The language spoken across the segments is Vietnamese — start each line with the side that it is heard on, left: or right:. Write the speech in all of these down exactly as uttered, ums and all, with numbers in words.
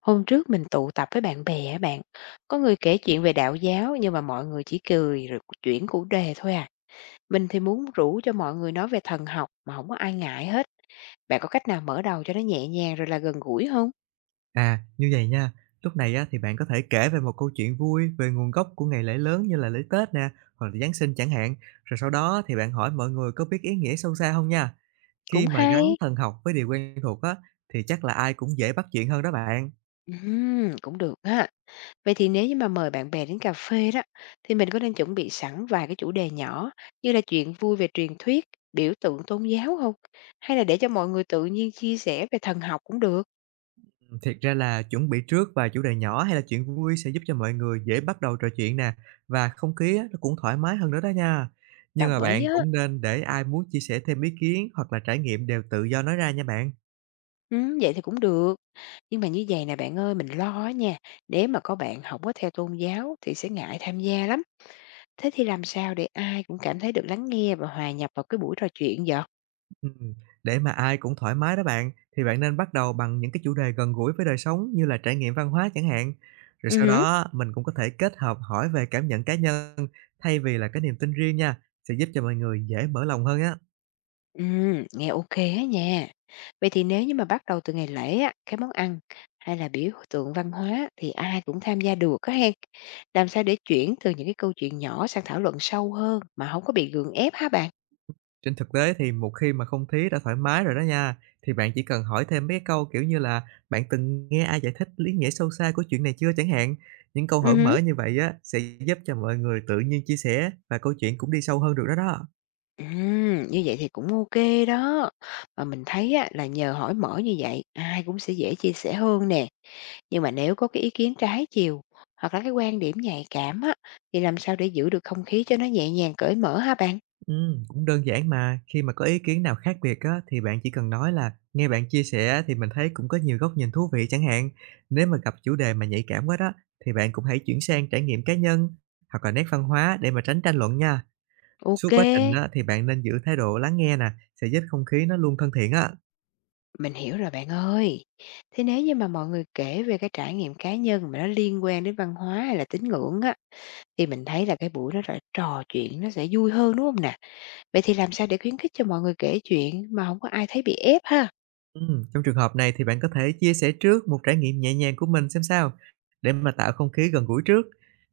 left: Hôm trước mình tụ tập với bạn bè á bạn, có người kể chuyện về đạo giáo nhưng mà mọi người chỉ cười rồi chuyển chủ đề thôi à. Mình thì muốn rủ cho mọi người nói về thần học mà không có ai ngại hết. Bạn có cách nào mở đầu cho nó nhẹ nhàng rồi là gần gũi không?
right: À, như vậy nha, lúc này á, thì bạn có thể kể về một câu chuyện vui về nguồn gốc của ngày lễ lớn như là lễ Tết nè, hoặc là Giáng sinh chẳng hạn, rồi sau đó thì bạn hỏi mọi người có biết ý nghĩa sâu xa không nha.
left: Cũng
right: Khi mà gắn
left: hay.
right: thần học với điều quen thuộc á, thì chắc là ai cũng dễ bắt chuyện hơn đó bạn.
left: Ừm, cũng được á. Vậy thì nếu như mà mời bạn bè đến cà phê đó, thì mình có nên chuẩn bị sẵn vài cái chủ đề nhỏ như là chuyện vui về truyền thuyết, biểu tượng tôn giáo không? Hay là để cho mọi người tự nhiên chia sẻ về thần học cũng được?
right: Ừm, thiệt ra là chuẩn bị trước và chủ đề nhỏ hay là chuyện vui sẽ giúp cho mọi người dễ bắt đầu trò chuyện nè, và không khí á, nó cũng thoải mái hơn nữa đó nha. Nhưng mà
left: Đồng ý
right: bạn
left: á.
right: cũng nên để ai muốn chia sẻ thêm ý kiến hoặc là trải nghiệm đều tự do nói ra nha bạn.
left: Ừm, vậy thì cũng được. Nhưng mà như vậy nè bạn ơi, mình lo á nha, nếu mà có bạn không có theo tôn giáo thì sẽ ngại tham gia lắm. Thế thì làm sao để ai cũng cảm thấy được lắng nghe và hòa nhập vào cái buổi trò chuyện vậy?
right: Ừm, để mà ai cũng thoải mái đó bạn, thì bạn nên bắt đầu bằng những cái chủ đề gần gũi với đời sống như là trải nghiệm văn hóa chẳng hạn. Rồi
left: Ừ
right: sau
left: hứ.
right: đó mình cũng có thể kết hợp hỏi về cảm nhận cá nhân thay vì là cái niềm tin riêng nha, sẽ giúp cho mọi người dễ mở lòng hơn á.
left: Ừm, nghe ok á nha. Vậy thì nếu như mà bắt đầu từ ngày lễ á, cái món ăn hay là biểu tượng văn hóa thì ai cũng tham gia được á hen. Làm sao để chuyển từ những cái câu chuyện nhỏ sang thảo luận sâu hơn mà không có bị gượng ép hả bạn?
right: Trên thực tế thì một khi mà không khí đã thoải mái rồi đó nha, thì bạn chỉ cần hỏi thêm mấy cái câu kiểu như là: bạn từng nghe ai giải thích lý nghĩa sâu xa của chuyện này chưa, chẳng hạn. Những câu hỏi
left: Ừ.
right: mở như vậy á sẽ giúp cho mọi người tự nhiên chia sẻ, và câu chuyện cũng đi sâu hơn được đó đó.
left: Ừm, như vậy thì cũng ok đó. Mà mình thấy á, là nhờ hỏi mở như vậy, ai cũng sẽ dễ chia sẻ hơn nè. Nhưng mà nếu có cái ý kiến trái chiều, hoặc là cái quan điểm nhạy cảm á, thì làm sao để giữ được không khí cho nó nhẹ nhàng cởi mở ha bạn?
right: Ừm, cũng đơn giản mà, khi mà có ý kiến nào khác biệt á, thì bạn chỉ cần nói là "Nghe bạn chia sẻ thì mình thấy cũng có nhiều góc nhìn thú vị", chẳng hạn. Nếu mà gặp chủ đề mà nhạy cảm quá đó, thì bạn cũng hãy chuyển sang trải nghiệm cá nhân hoặc là nét văn hóa để mà tránh tranh luận nha.
left: Ok,
right: Suốt quá trình á, thì bạn nên giữ thái độ lắng nghe nè, sẽ giúp không khí nó luôn thân thiện á.
left: mình hiểu rồi bạn ơi. Thế nếu như mà mọi người kể về cái trải nghiệm cá nhân mà nó liên quan đến văn hóa hay là tín ngưỡng á, thì mình thấy là cái buổi nó r trò chuyện nó sẽ vui hơn, đúng không nè? Vậy thì làm sao để khuyến khích cho mọi người kể chuyện mà không có ai thấy bị ép ha?
right: Ừm, trong trường hợp này thì bạn có thể chia sẻ trước một trải nghiệm nhẹ nhàng của mình xem sao, để mà tạo không khí gần gũi trước.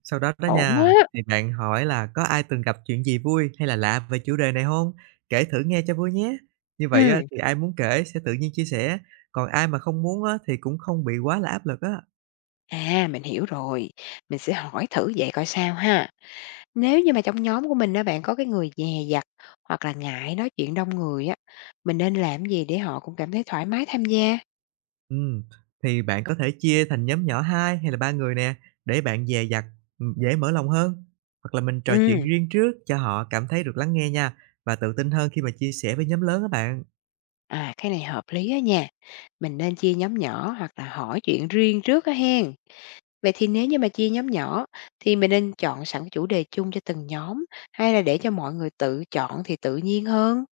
right: Sau đó đó
left: Ổn
right: nha,
left: á!
right: thì bạn hỏi là có ai từng gặp chuyện gì vui hay là lạ về chủ đề này không. Kể thử nghe cho vui nhé. Như vậy á,
left: Ừ,
right: thì ai muốn kể sẽ tự nhiên chia sẻ, còn ai mà không muốn á, thì cũng không bị quá là áp lực á.
left: à, mình hiểu rồi, mình sẽ hỏi thử vậy coi sao ha. Nếu như mà trong nhóm của mình đó bạn có cái người dè dặt hoặc là ngại nói chuyện đông người á, mình nên làm gì để họ cũng cảm thấy thoải mái tham gia?
right: Ừm, thì bạn có thể chia thành nhóm nhỏ hai hay là ba người nè, để bạn dè dặt, ừm, dễ mở lòng hơn. Hoặc là mình trò chuyện
left: Ừ,
right: riêng trước cho họ cảm thấy được lắng nghe nha, và tự tin hơn khi mà chia sẻ với nhóm lớn á bạn.
left: à cái này hợp lý á nha. Mình nên chia nhóm nhỏ hoặc là hỏi chuyện riêng trước á hen. Vậy thì nếu như mà chia nhóm nhỏ thì mình nên chọn sẵn cái chủ đề chung cho từng nhóm hay là để cho mọi người tự chọn thì tự nhiên hơn?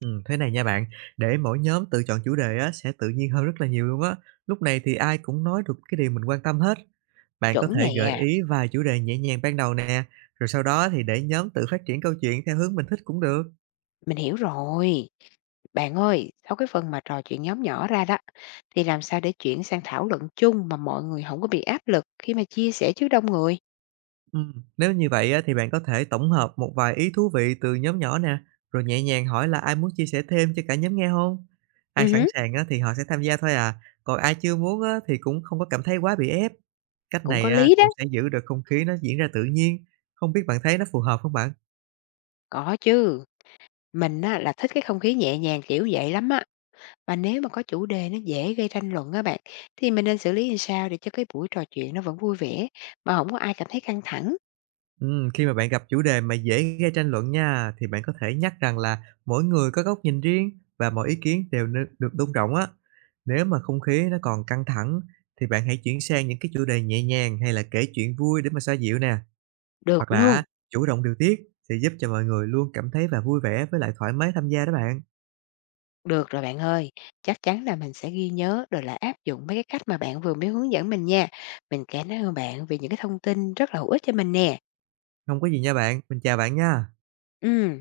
right: Ừm, thế này nha bạn, để mỗi nhóm tự chọn chủ đề á, sẽ tự nhiên hơn rất là nhiều luôn á. Lúc này thì ai cũng nói được cái điều mình quan tâm hết. Bạn có
left: Chuẩn
right: thể gợi
left: nè,
right: ý vài chủ đề nhẹ nhàng ban đầu nè, rồi sau đó thì để nhóm tự phát triển câu chuyện theo hướng mình thích cũng được.
left: mình hiểu rồi. Bạn ơi, sau cái phần mà trò chuyện nhóm nhỏ ra đó, thì làm sao để chuyển sang thảo luận chung mà mọi người không có bị áp lực khi mà chia sẻ trước đông người?
right: Ừm, nếu như vậy á, thì bạn có thể tổng hợp một vài ý thú vị từ nhóm nhỏ nè, rồi nhẹ nhàng hỏi là ai muốn chia sẻ thêm cho cả nhóm nghe không.
left: Ừ
right: Ai sẵn
left: hứ.
right: sàng á, thì họ sẽ tham gia thôi à, còn ai chưa muốn á, thì cũng không có cảm thấy quá bị ép. Cách
left: Cũng
right: này
left: có
right: á,
left: lý đó.
right: cũng sẽ giữ được không khí nó diễn ra tự nhiên, không biết bạn thấy nó phù hợp không bạn?
left: Có chứ, mình á, là thích cái không khí nhẹ nhàng kiểu vậy lắm á. Và nếu mà có chủ đề nó dễ gây tranh luận á bạn, thì mình nên xử lý làm sao để cho cái buổi trò chuyện nó vẫn vui vẻ, mà không có ai cảm thấy căng thẳng?
right: Ừm, khi mà bạn gặp chủ đề mà dễ gây tranh luận nha, thì bạn có thể nhắc rằng là mỗi người có góc nhìn riêng và mọi ý kiến đều nên được tôn trọng á. Nếu mà không khí nó còn căng thẳng, thì bạn hãy chuyển sang những cái chủ đề nhẹ nhàng hay là kể chuyện vui để mà xoa dịu nè, hoặc
left: Được
right: là
left: luôn.
right: chủ động điều tiết sẽ giúp cho mọi người luôn cảm thấy và vui vẻ với lại thoải mái tham gia đó bạn.
left: Được rồi bạn ơi, chắc chắn là mình sẽ ghi nhớ rồi là áp dụng mấy cái cách mà bạn vừa mới hướng dẫn mình nha. Mình cảm ơn bạn vì những cái thông tin rất là hữu ích cho mình nè.
right: Không có gì nha bạn, mình chào bạn nha.
left: Ừ.